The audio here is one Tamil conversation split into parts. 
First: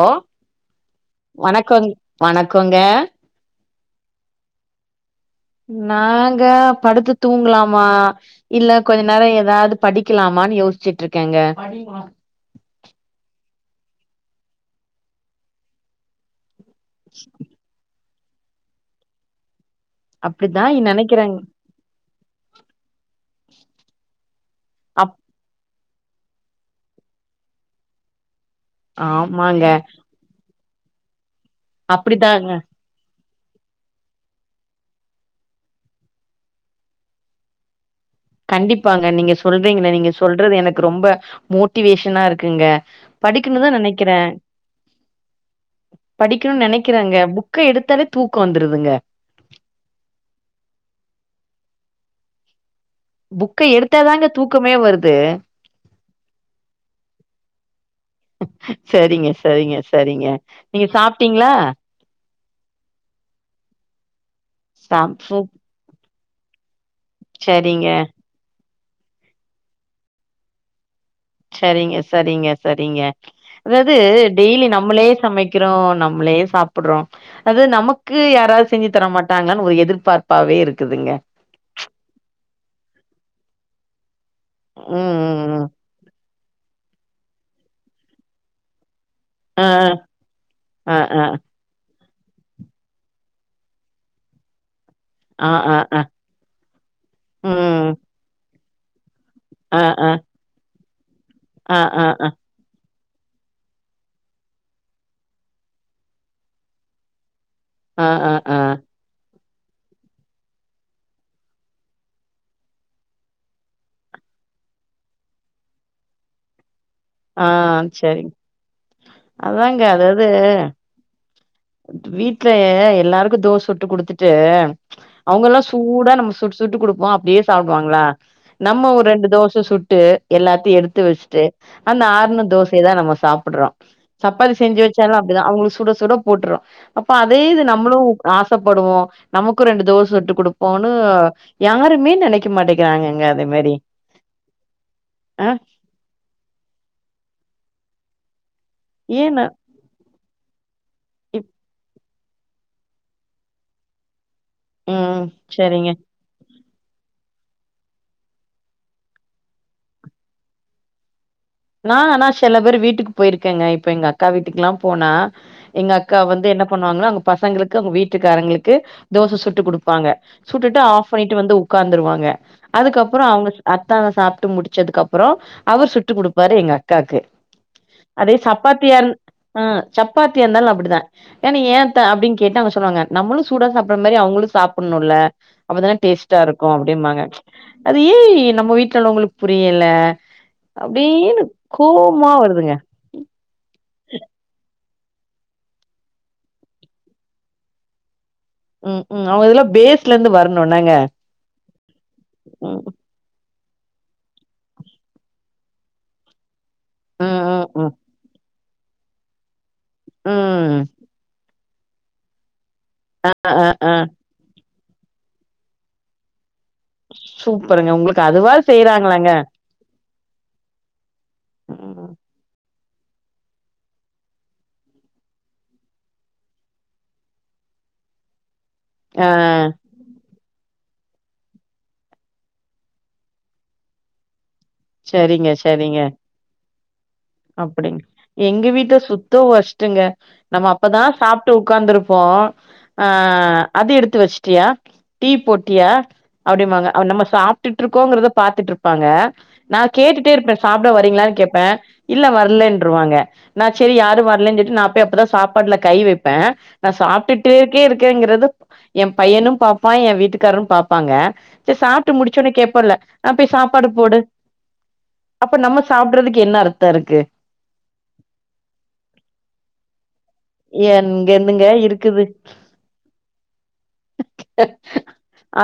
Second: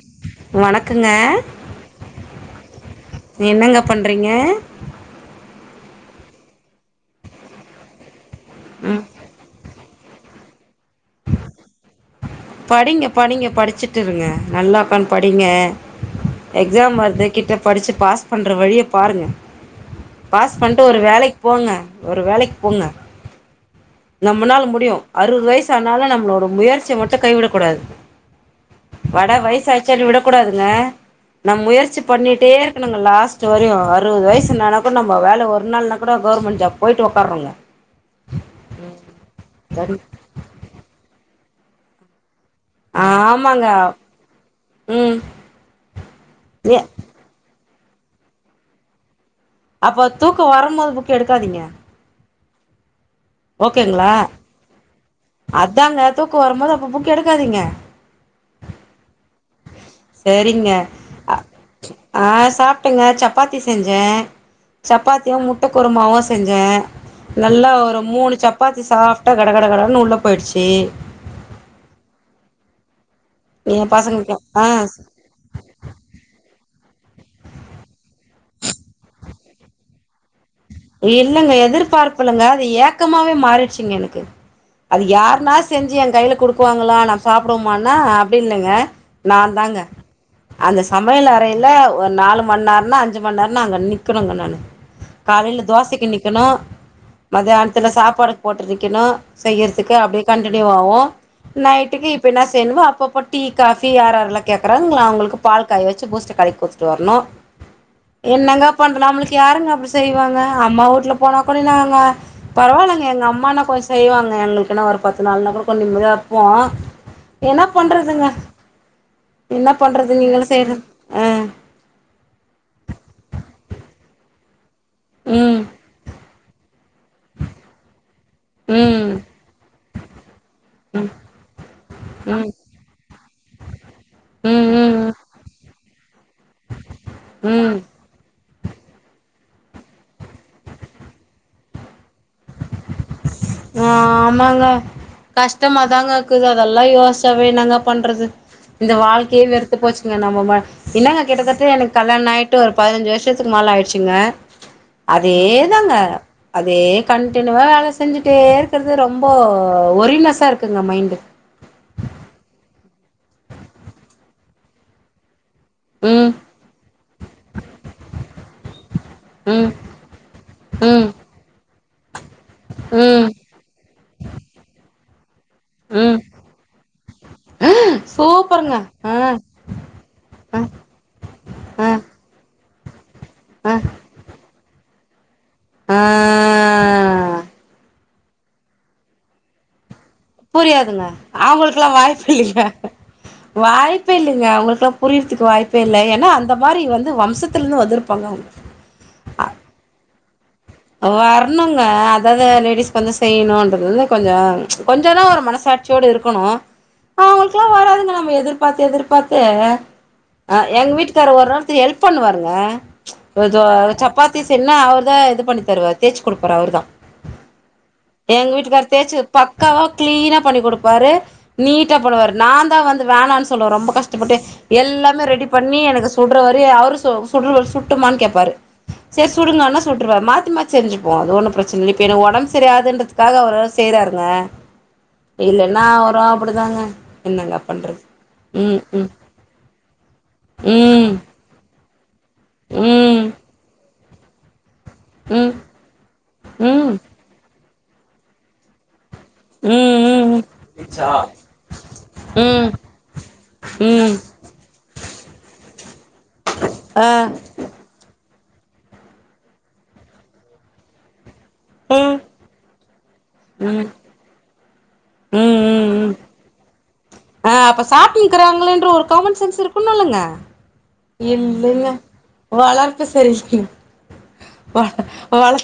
ஒ வணக்கங்க வணக்க வணக்கங்க நீ என்னங்க பண்றீங்க நாங்க படுத்து தூங்கலாமா இல்ல ம் கொஞ்ச நேர ஏதாது படிக்கலாமானு யோசிசுட்டு இருக்கேங்க படிங்க படிங்க படிச்சுட்டு இருங்க நல்லா ஒக்காந் படிங்க எக்ஸாம் வருது கிட்ட படிச்சு பாஸ் பண்ற வழிய பாருங்க பாஸ் அப்டிதா பண்ட்டு ஒரு நெனைக்கிறேங் வேலைக்கு போங்க ஒரு வேலைக்கு போங்க நம்மனால முடியும் அப் அறுவது வயசு ஆனாலு நம்மளோட முயற்சியை மட்டு கைவிடக் கூடாது வட ஆமாங்க வயசு ஆச்சேனு விடக் கூடாதுங்க நம் முயற்சி பண்ணிட்டே அப்டிதாங்க நாங்க லாஸ்ட் வரையு அறுவது வயசு னா கூட நம்ம வேல ஒரு நாள்னா கூட கவர்மெண்ட் ஜாப் போயிட்டு ஒக்காறோங்க கண்டிப்பாங்க நீங்க சொல்றீங்க நீங்க சொல்றது எனக்கு ரொம்ப மோட்டிவேஷனா இருக்குங்க படிக்கணு ஆமாங்க தா நெனக்கிறே ம் படிக்கணும்னு ஏ நெனக்றேங்க புக் புக் எடுத்தாலே தூக்கம் வந்ருதுங்க அப்போ தூக்க வரும் போது புக் எடுக்காதீங்க புக்க ஓகேங்களா எடுத்தாதாங்க தூக்கமே வருது அதாங்க தூக்கம் வரும்போது அப்ப புக் எடுக்காதீங்க சரிங்க சரிங்க சரிங்க நீங்க சாப்ட்டீங்களா அ சாப்டேங்க சப்பாத்தி செஞ்செ சாப் சப்பாத்தியு சூப் முட்ட குருமாவு செஞ்செ நல்லா சரிங்க ஒரு மூணு சப்பாத்தி சாப்டா கட கட னு உள்ள போயிடுச்சு சரிங்க சரிங்க சரிங்க எ அதாவது பசங்களுக்கு டெய்லி ஆ நம்மளே சமைக் க்கிறோ நம்மளே சாப்றோ அது நமக்கு யாராவது செஞ்சு தர மாட்டாங்களானு ஒரு எதிர்பார்ப்பாவே இருக்கு இல்லங்க எதிர்பார்ப்புல்லங்க அது ஏக்கமாவவே மாறிடுச்சுங்க எனக்கு ம், அது யாருன்னா ம், செஞ்சு ஏ கையில குடுக்குவாங்களா நா சாப்டுவோமானா அப்டி இல்லங்க நா தாங்க ம். அந்த ஆ, ஆ, சமையல் அறையில ஒரு நாலு மணி நேர அஞ்சு மணி நேர அங்க நிக்கணுங்க நானு ஆ, ஆ, காலையில ஆ, ஆ, தோசைக்கு நிக்கணு மத்தியானத்துல ம். சாப்பாடு போட்ற நிக்கணு ஆ, செய்றதுக்கு ஆ, அப்டே கண் டினியூ ஆவு ஆ, ஆ, நைட்டுக்கு ஆ, இப்பனா என்னமோ அப்பப்போ டீ காஃபி யார் யார்ல்லா கேக்றாங்களோ அவுங்களுக்கு பால் காய வச்சு பூஸ்ட் கலக்கி குடுத்துட்டு வர்ணு ஆ, ஆ, ஆ. என்னங்க பண்லா நம்மளுக்கு யாருங்க அப்டி செய்வாங்க அம்மா வீட்ல போனா கூட நாங்க பரவாலங்க எங்க அம்மானா கொஞ்ச செய்வாங்க எங்களுக்கு என்னா ஒரு பத்து நாள்ன்னா கூட கொஞ்ச நிம்மதியா இருப்போ ஆ, என்ன பண்றதுங்க சரிங்க. என்ன அதாங்க பண்றது அதாவது நீங்களு செய்ற அ வீட்ல எல்லாருக்கு தோச சுட்டு குடுத்துட்டு அவுங்க ம் எல்லா சூடா நம்ம சுட்டு சுட்டு குடுப்போ அப்டியே சாப்டுவாங்களா நம்ம ஒரு ம் ரெண்டு தோச சுட்டு எல்லாத்தையு எடுத்து வச்சுட்டு அந்த ஆறுன ம் தோ சையதா நம்ம சாப்புட்றோ சப்பாத்தி ம் செஞ்சு வச்சாலு ம் அப்டிதா அவுங்களுக்கு சுட சுட போட்றோ அப்போ அதே இது ம் ம் நம்மளு ஆசப்படுவோ நமக்கு ரெண்டு தோச சுட்டு குடுப்போனு யாருமே நெனக் க்க மாட்டேகிறாங்கங்க அதே மேரி ஆ ஆமாங்க கஷ்டமா தாங்க இக்குது அதெல்லா யோச்சாவே என்னங்க பண்றது இந்த ஏ வாழ்க்கயே நா வெறு த்து போச்சுங்க நம்ம என்னாங்க இப் கிட்டத்தட்ட எனக்கு கல்யாண ஆயிட்டு ஒரு பதினஞ்சு வருஷத்துக்கு மேல ஆய்ருச்சுங்க ம் அதே சரிங்க தாங்க அதே கண்டினியூவா வேல செஞ்சுட்டே இருக்கறது ரொம்ப ஒரினஸ்ஸா இருக்குங்க மைண்டு நா ஆனா செல பேர் வீட்டுக்கு போய்ருக்கேங்க இப்ப எங்க அக்கா வீட்டுக்கெல்லா போனா எங்க அக்கா ம் வந்து என்ன பண்ணுவாங்கனா அங்க பசங்களுக்கு அவுங்க வீட்டுக்காரங்களுக்கு தோச சுட்டு ம் குடுப்பாங்க சுட்டுட்டு ம் ஆஃப் பண்ணிட்டு வந்து உக்காந்துருவாங்க அதுக்கப்றோ ம் அவுங்க அத்தான சாப்ட்டு முடிச்சதுக்கப்றோ அவர் சுட்டு ம் குடுப்பாரு எங்க அ க்காக்கு அதே சூப்பருங்க சப்பாத்தியா இரு ஆ ம் சப்பாத்தியா ஆ இருந்தாலு அப்டிதா என் ஆ ஏன்த்த அப்டின் கேட்டா அவங்க சொல்லுவாங்க நம்ளு சூடா சாப்டனோ ஆ மாரி அவுங்களு சாப்புட்ணுல்ல அப்பதான டேஸ்டா இருக்கு அப்டிம்பாங்க ஆ அது ஏய் நம்ம வீட்ல உள்ளவங்களுக்கு புரியல புரியாதுங்க அப்படின்னு அவங்களுக்கெல்லா வாய்ப்பு கோவமா இல்லைங்க வருதுங்க. வாய்ப்பே இல்லைங்க அவங்களுக்கெல்லா புரித்துக்கு வாய்ப்பே இல்ல ஏன்னா அந்த மாரி வந்து வம்சத்துலந்து வந்துருப்பாங்க அவுங் ம் ம் அவுங்க இதெலா பேஸ் ல இருந்து வர்ணு என்னாங்க வரணுங்க அதாவது லேடிஸ்கு வந்து செய்யணுன்றது வந்து கொஞ்சோ கொஞ்சோ தா ஒரு மனசாட்சியோடு இருக்கணு ம் அவங்களுக்கெல்லா ம் ம் வராதுங்க நம்ம எதிர்பார்த்து எதிர்பார்த்து ம் எங்க வீட்டுக்கார ஒரு நாள்த்து ஹெல்ப் பண்ணுவாருங்க சப்பாத்தி அ எ தோ அ அ சப்பாத்தி சென்னா அவர் தா இது பண்ணி தருவாரு தேய்ச்சி குடுப்பாரு அவ்ரு தா சூப்பருங்க உங்களுக்கு அதுவாது செய்றாங்களங்க பக்காவ க்ளீனா பண்ணி குடுப்பாரு நீட்டா ம் பண்ணுவாரு நா தா வந்து வேணான்னு சொல்லுவ ரொம்ப கஷ்டப்பட்டு எல்லாமே ரெடி பண்ணி எனக்கு சுட்ற வரையு அவரு சுல்ற சுட்டுமான்னு கேப்பாரு செரி ஆ சுடுங்கனா சுட்ருவாரு மா சுத்தமா செஞ்சுப்போ அது ஒன்னு பிரச்சன இல்ல இப்போ எனக் ஒடம் சரியாதுன்றதுக்காக அவரு செய்றாருங்க சரிங்க இல்லன்னா சரிங்க அவுரு அப்டிதாங்க என்னங்க அ பண்றது ம்கு டு ஓஸ்ட்டுங்க நம்ம அப்பதா சாப்டு உக்காந்துருப்போ ஆ அது எடுத்து வச்ட்டியா டீ ம் ம் போட்டியா அப்டின்பாங்க ம் நம்ம சாப் ட்டுட்டு இருக்கோங்கறத பாத்துட்டுருப்பாங்க நா கேட்டுட்டே ம் இருப்ப சாப்ட வரீங்களான்னு கேப்ப இல்ல ம் ம் வரலன்ருவாங்க நா செரி ம் யாரு வரலன்னு சொல்லிட்டு நா போய் அப்பதா சாப்பாட்ல கை வைப்பே நா ஆ சாப்ட்டு ட்டுடே இருக்கேங்கிறத என் பையனு பாப்பா என் வீட்டுக்காரும் பாப்பாங்க சேரி சாப்ட்டு ம் முடிச் ச்சசோன்னே கேப்போல்ல ஆ போயி ம் சாப்பாடு போடு ம் அப்ப நம்ம ம் ம் சாப்ட்றதுக்கு என்ன அர்த் த இருக்கு ஆ அப்ப சாப்ட்னு இருக்கறாங்களேன்ற ஒரு காமன் சென்ஸ் இருக்குனு இல்லங்க எங்கெந்துங்க இல்லைங்க இருக்குது வளர்ப்பு சரியில்லைங் வள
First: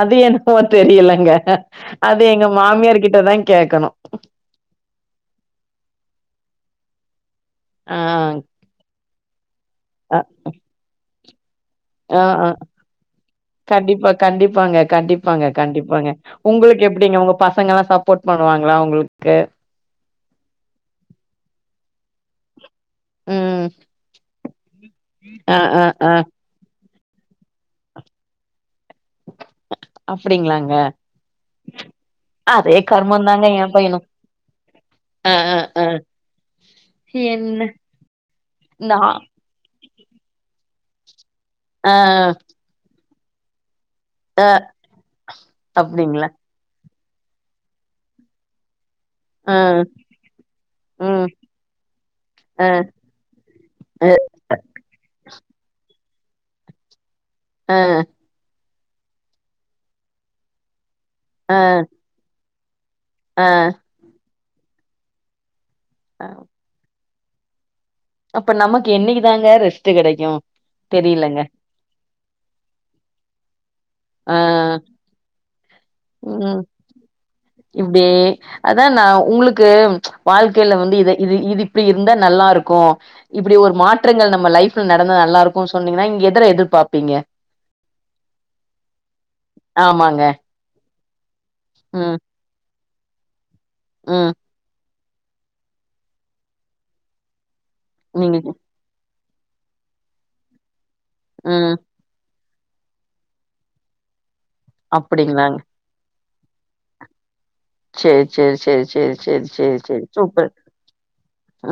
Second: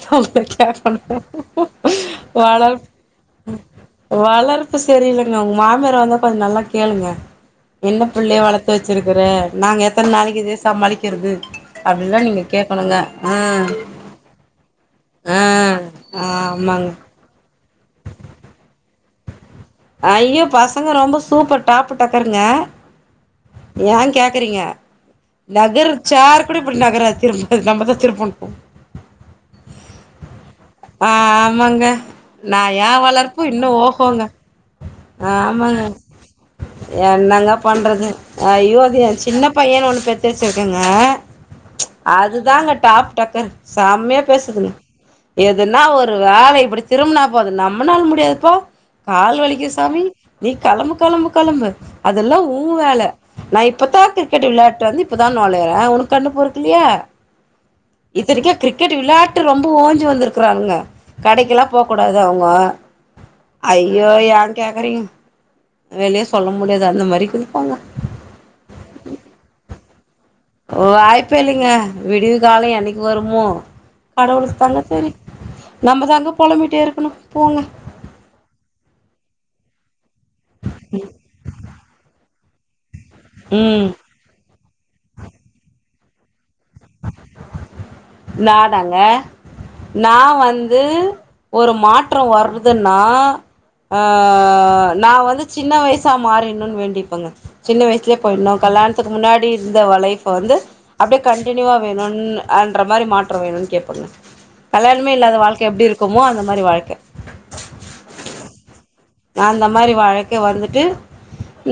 அது என்னவோ கேக்கணு தெரியலங்க அது எங்க வளர்ப் மாமியார் கிட்டதா கேக்கணு அ வளர்ப்பு சரியில்லங்க உங்க மாமியாரு வந்தா கொஞ்சோ நல்லா கேளுங்க ஆ என்ன பிள்ளைய வளத்து வச்சிருக்கற நாங்க எத்தன நாளைக்கு இதே சமாளிக்கிறது அப்டில்லா அ நீங்க ஆ கேக்கணுங்க ஆ கண்டிப்பா கண்டிப்பாங்க ஆ கண்டிப்பாங்க கண்டிப் பாங்க உங்களுக்கு ஆமாங்க எப்படிங்க உங்க பசங்க எல்லா சப்போர்ட் பண்ணுவாங்களா உங்களுக்கு ஐய்யோ பசங்க ரொம்ப சூப்பர் டாப்பு டக்கருங்க ம் ஏன் கேக்கறீங்க ஆ ஆ நகர் ஆ சேர் அப்டி இப்டி நகறாது திரும்ப நம்மதா திருப்பணு அப்டிங்களாங்க ஆமாங்க நா அதே ஏன் வளர்ப்பு கர்மந்தாங்க எ இன்னு பையனு ஓகோங்க ஆ ஆ ஆமாங்க ஆ என்னங்க என்ன பண்றது ஐய்யோ நா அது என் சின்ன பையன்னு ஒண்ணு பெத்து வெச்சிருக்கங்க ஆ அதுதாங்க டாப் டக்கரு செம்மயா ஆ பேசுதுங்க எதுனா ஒரு அப்டிங்களா வேல இப்டி திரும்புனா போது நம்பனால முடியாதுப்பா கால் ஆ வலிக்கு சாமி நீ கெளம்பு கெளம்பு ம் கெளம்பு அதெல்லா ஊ ஆ வேல நா இப்பதா அ கிரிக்கெட் விளையாட்டு வந்து இப்பதா நொழையறே உனக்கு கண்ணு பொருக்கலையா அ இத்தனைக்கு கிரிக்கெட் விளையான்ட்டு ரொம்ப ஓஞ்சி வந்துருக்குறானுங்க கடைக்கெல்லா போக்கூடாது அவுங்க அ ஐய்யோ ஏன் கேக்குறீங்க வெளிய ஆ சொல்ல முடியாது அந்த மாதிரி குதிப்பாங்க அப்ப நமக்கு என்னைக்கு தாங்க ரெஸ்ட் கெடைக்கு ஓ வாய்பே தெரியலங்க. இல்லைங்க விடிவு காலம் என்னைக்கு வருமோ ஆ. கடவுளுக்கு தாங்க தெரியு நம்மதாங்க பொலம்பிட்டே இருக்கணும் போங்க அப்டியே அத்தா நா உங்களுக்கு வாழ்க்கையில வந்து இத இது இது இப்படி இருந்தா நல்லா இருக்கும் இப்படி ஒரு ம் மாற்றங்கள் நம்ம லைஃப் ல நடந்தா நல்ல இருக்கும்னு சொன்னீங்கன்னா நீங்க எதில எதிர்பாப்பீங்க நாடாங்க நா ஆமாங்க. வந்து ஒரு ம். மாற்றம் வ ருதுன்னா ஆ ம். நா வந்து சின்ன வயசா மாறின்ணும்னு வேண்டிப்பேங்க சின்ன வயசுலயே நீங்க போயிட்ணு கல்யாணத்துக்கு முன்னாடி இருந்த லைஃப்ப வந்து அப்படியே கன்டினுவா ம். வேணும்னு அன்ற மாறி மாற்றம் வேணும்னு கேப்பங்க கல்யாணமே இல்லாத அப்படிங்களாங்க. வாழ்க்க எப்டி இருக்குமோ அந்த மாறி வாழ்க்க சேரி சேரி சேரி சேரி அந்த மாறி வாழ்க்கை வாழ்ந்துட்டு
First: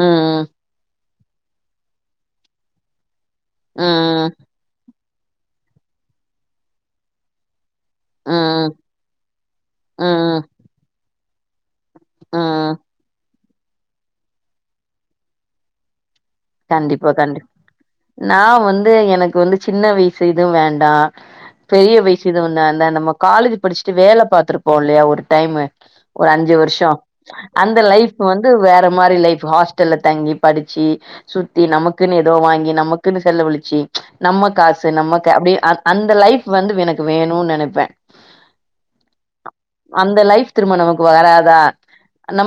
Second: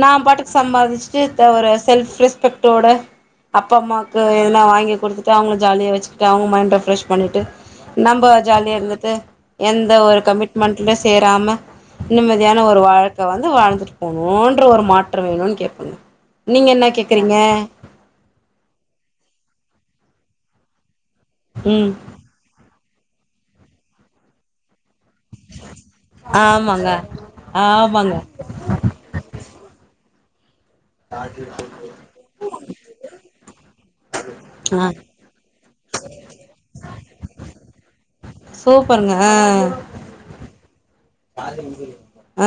நா ம். பாட்டுக்கு சம்பாதிச்சு ட்டு ஒரு செல்ஃப் ரெஸ்பெக்ட்டோட அப்பா அம்மாவுக்கு ம். எதுனா வாங்கி குடுத் து அவங்க ஜாலியா வச்சுட்டு அவங்க மைண்ட ரெப்ரெஷ் பண்ணிட்டு நம்ப ம். ஜாலிய இருந்துட்டு எந்த ஒரு ம். கமிட்மெண்ட்லயு சேராம நிம்மதியான ம். ஒரு வாழ்க்கை வந்து வாழ்ந்துட்டு போணும்ன்ற ஒரு மாற்றம் வேணும்னு கேப்பங்க நீங்க என்ன கண்டிப்பா கேக்குறீங்க கண்டிப் நா வந்து எனக்கு வந்து சின்ன வயசு இதும் வேண்டா ம் பெரிய வயசு இது வந்து அந்த நம்ம காலேஜ் படிச்சுட்டு வேலை பாத்துருப் போ இல்லையா ஒரு டைமு ஒரு அஞ்சு ஆமாங்க வருஷம் அந்த ஆமாங்க லைப் வந் து வேற மாதிரி லைஃப் ஹாஸ்டல்ல தங்கி படிச்சி சுத்தி நமக்குன்னு ஏதோ வாங்கி நமக்குன்னு செலவழிச்சு நம்ம ஆ காசு நம்மக்க அப்டியே அந்த லைஃப் வந்து எனக்கு வேணு நெனப்பே சோ அந்த லைஃப் திரும்ப நமக்கு வராதா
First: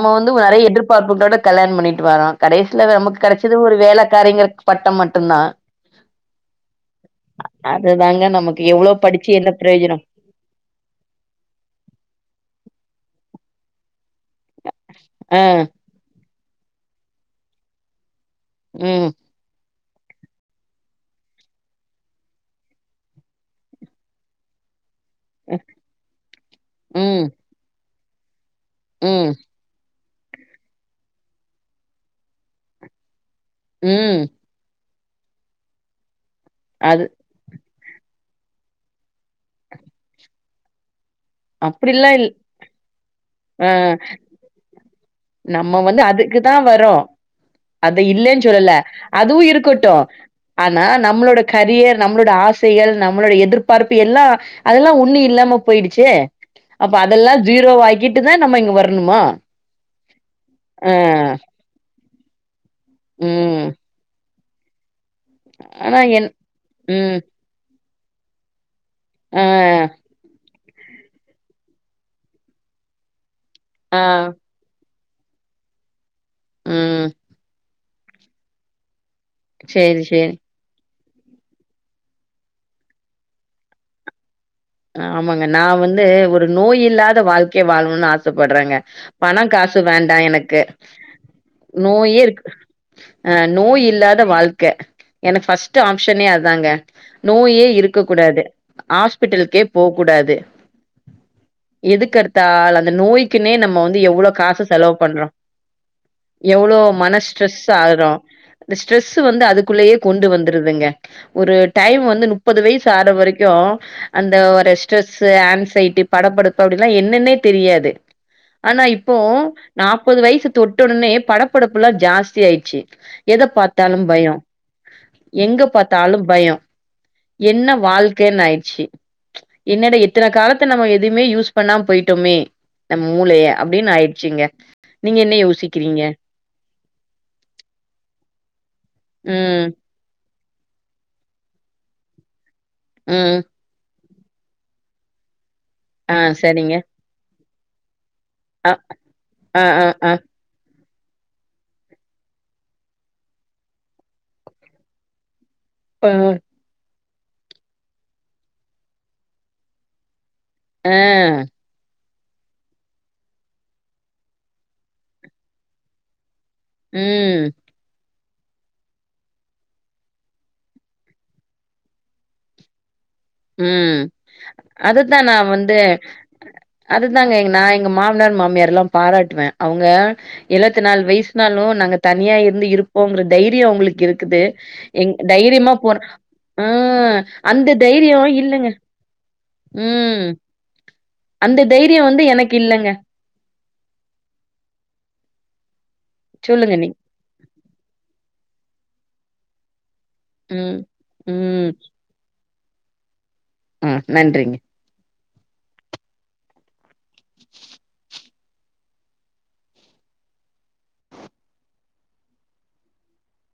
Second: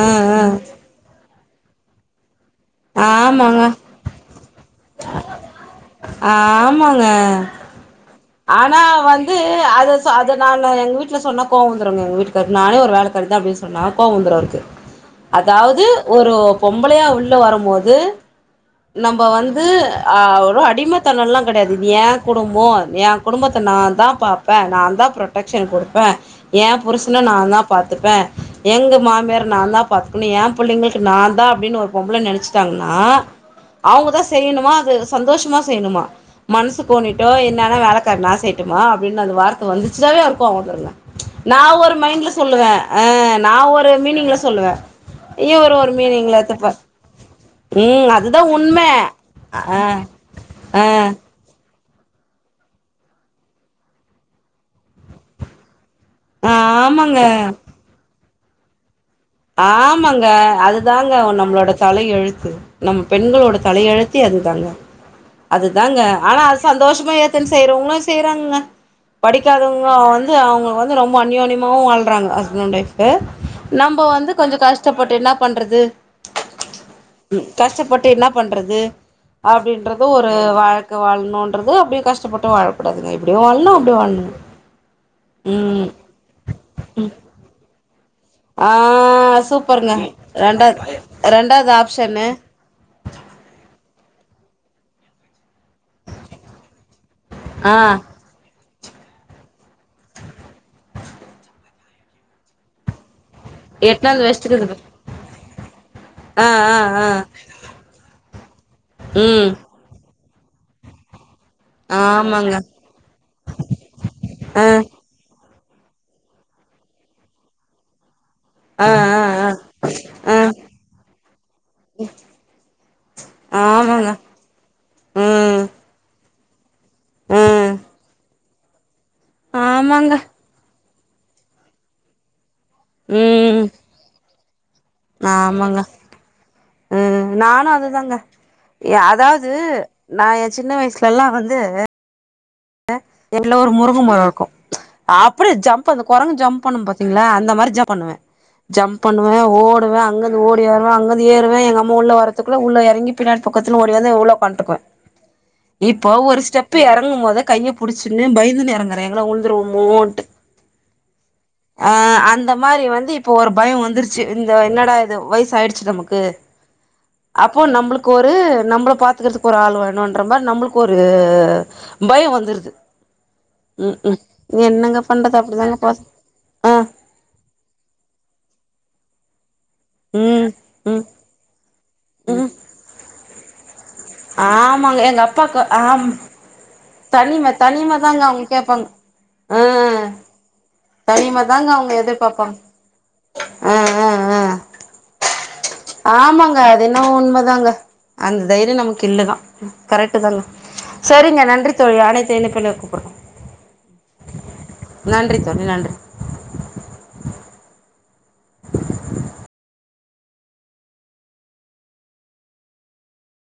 ஆ வந்து நெறைய எதிர்ப் பார்ப்புகளோட கல்யாணம் பண்ணிட்டு வாரோம் கடைசில ஆ நமக்கு ஆமாங்க கடச்சது ஒரு வேலக்காரிங்கங்கற பட்டோ மட்டும்தா ஆமாங்க அதுதாங்க நமக்கு ஆனா எவ்ளோ படிச்சு வந்து என்ன அத பிரயோஜனம் சாப் இத நானு எங்க வீட்ல சொன்னா கோவோ வந்துருங்க எங்க வீட்டுக்காருக்கு நானே ஒரு வேலக்காரி தா அப்டின்னு சொன்னா கோவம் வந்துரு அவருக்கு ஆ அதாவ்து ஒரு பொம்பளையா உள்ள வரும்போது ம் நம்ப வந்து அ ஒரு அடிமத்தனல்லாம் கிடையாது ஏ குடும்போ ஏ குடும்பத்த நாந்தா பாப்பே நாந்தா ப்ரொட டெக்க்ஷன் குடுப்பே ஏ புருஷனா ம் நாந்தா பாத்துப்பே எங்க ம் மாமியார நாந்தா பாத்துக்கணு ஏ புள்ளைங்களுக்கு நாந்தான் அப்டின்னு ஒரு பொம்பள நெனச்சிட்டாங்கன்னா ம் அவுங்கதா செய்யணுமா அது சந்தோஷமா செய்யணுமா மனசு அது கோனிட் டோ என்னன்னா வேலக்காரி நா செய்யட்டுமா அப்டின்னு அந்த வார்த்த வந்துச்சுனாவே அவருக்கு கோவோ வந்துருங்க நா ஒரு அப்டிலா இல் மைண்ட்ல சொல்லுவே அ நா அ ஒரு மீனிங்ல சொல்லுவே இவரு நம்ம ஒரு வந்து மீனிங்ல அதுக்கு தா எடுத்துப்பார் வரோ அத இல்லேன்னு சொல்லல அதுவு அ இருக்கட்டு அ ஆனா நம்மள நம்ளோட கரியர் நம்ளோட ஆசைகள் நம்ளோட எதிர்பார்ப்பு எல்லா அதெல்லா ஒண்ணு இல்லாம போயிடுச்சே அப்ப ஆமாங்க அதெல்லா ஜீரோவா ஆக்கிட்டு தா நம்ம இங்க வர்ணுமா ஆமாங்க அதுதாங்க நம்மளோட தலையெழுத்து நம்ம பெண்களோட ம் தலையெழுத்தே அதுதாங்க அதுதாங்க ஆனா அது சந்தோஷமா ம் ஏத்துன் செய்றவங்களு செய்றாங்கங்க ஆ படிக்காதவங்க அன் து அவங்க வந்து ரொம்ப அந்நியோனியமாவும் வாழ்றாங்க ஹஸ்பண்ட் ஒயிப் ஆ நம்ப வந் கொஞ்சோ கஷ்டப்பட்டு இன்னா பண்றது ம் ம் கஷ்டப்பட்டு இன்னா பண்றது சேரி அப்படின்றது ஒரு சேரி வாழ் க்க வாழணுன்றது அப்படியு கஷ்டப்பட்டு வாழக்கூடாதுங்க இப்டியும் வாழ்ணு அப்டியும் வாழ்ணு ஆமாங்க நா வந்து ஒரு நோய் இல்லாத வாழ்க்கய வாழணும்னு ஆச ஆ ப்படுறேங்க பணம் காசு சூப்பருங்க வேண்டாம் எனக்கு ரெண்டாவது ரெண்டாவது நோயே ஆப்ஷன்னு இருக் ஆ நோய் இல்லாத வாழ்க்க எனக்கு ஃபர்ஸ்ட்டு ஆப்ஷனே அதுதாங்க நோயே ஆ இருக்க கூடாது ஆஸ்பிட்டல் கே போக்கூடாது எதுகெடுத்தால் அந்த நோய் க்கினே நம்ம வந்து எட்நாள் எவ்ளோ காசு வெஸ்ட்டுக்குது செலவு பண்றோ ஆ எவ்ளோ ஆ ஆ மன ஸ்ட்ரெஸ் ஆகுறோ இந்த ஸ்ட்ரெஸ் வந்து ம் அதுக்குள்ளேயே கொண்டு வந்துருதுங்க ஒரு டைம் வந்து ஆமாங்க முப்பது வயசு ஆற வரைக்கு அந்த ஆ ஒரு ஸ்டெ ட்ரஸ்ஸு ஆன்சைட்டி படபடப்பு அப்படின்னா என்னன்னே தெரியாது ஆனா ஆ இப்போ ஆ ஆ நாப்பது ஆ வயசு தொட்ட உடனே படப்படப்பு எல்லா ஜாஸ்தியாயிட்ச்சு எத பாத்தாலும் ஆமாங்க பயோ எங்க ம் பாத்தாலு பயோ என்ன ம் வாழ்க்கன்னு ஆயிர்ச்சு என்னடா ஆமாங்க எத்தன காலத்த நம்ம எதுவுமே யூஸ் பண்ணாம போயிட்டோமே நம்ம மூளைய ம் அப்டின்னு ஆயிடுச்சுங்க நீங்க என்ன ஆமாங்க யோசிக்கிறீங்க ம் நானு அதுதாங்க எ அதாவ்து ம் நா ஏ சின்ன வய்சுல எல்லா வந்து ம் எல்லோர் முருங்கமரோ இருக்கு அப்டியே ஜம்ப் அந்த ஆ குரங்கு ஜம்ப் சரிங்க பண்ணும் பா த்தீங்களா அந்த மாதிரி ஜம்ப் பண்ணுவே அ ஜம்ப் பண்ணுவே ஆ ஆ ஓடுவே ஆ அங்க ஓடி வருவே அங்கந்து ஏறுவே எங்க அம்மா உள்ள வர்றதுக்குள்ள உள்ள எறங்கி பின்னாடி பக்கத்து ஓடி வந்து உள்ள உக்காண்டுட்டுக்குவே இப்ப ஆ ஒரு ஸ்டெப்பு எறங்கும்மோதே கைய புடிச்சுன்னு பயந்துன்னு இறங்கறே எங்கனா உழுந்துருவோமோன்ட்டு அ அ அந்த மாரி வந்து இப்போ ஒரு பய வந்துருச்சு இந்த என்னடா இது வைசு ஆயிடுச் நம்மக்கு ம் அப்போ நம்ப்ளுக் கொரு நம்பள பாத்துக்கற்துக்கு ஒரு ஆள்வேனூன்ற மார் நம்ப்ளுக் ஒரு பயொ வந் துர்து உம் அதுத்தா நா பண்றது அப்டிதாங்க வந்து போது ஆ அ அதுத் ந்தாங்க எங் நா எங்க மாமனார் மாமியார்ல்லாம் பாராட்டுவெ அவுங்க ம் எழுவத்தி நால் ம் வெய்ஸ்னாலு நாங்க தனியா இர்ந்து இருப்போங்ற தைரியொ அவுங்குளுக் இருக்குது ஆமாங்க எங் எங்க அப்பாக்கு தைரியமா போற ஆம் அ தனிம அந்த தனிம தைரியொ தாங்க அவங்க இல்லங்க கேப்பாங்க ஆ ம் தனிம அந்த தெய்ரியொ வந்து எனக் இல்லங்க அ அ அ ஆம்மங்க சொல்லுங்க அது நீங்க என்ன உண்மதாங்க அந்த தைரியொ நம்மக் இல்லதா கரெக்ட்தாங்க ம் சரிங்க ம் நன்றி தோழி அனைத்த இனப்புல குப்பட்ற ம் நன்றிங்க நன்றி தோழி நன்றி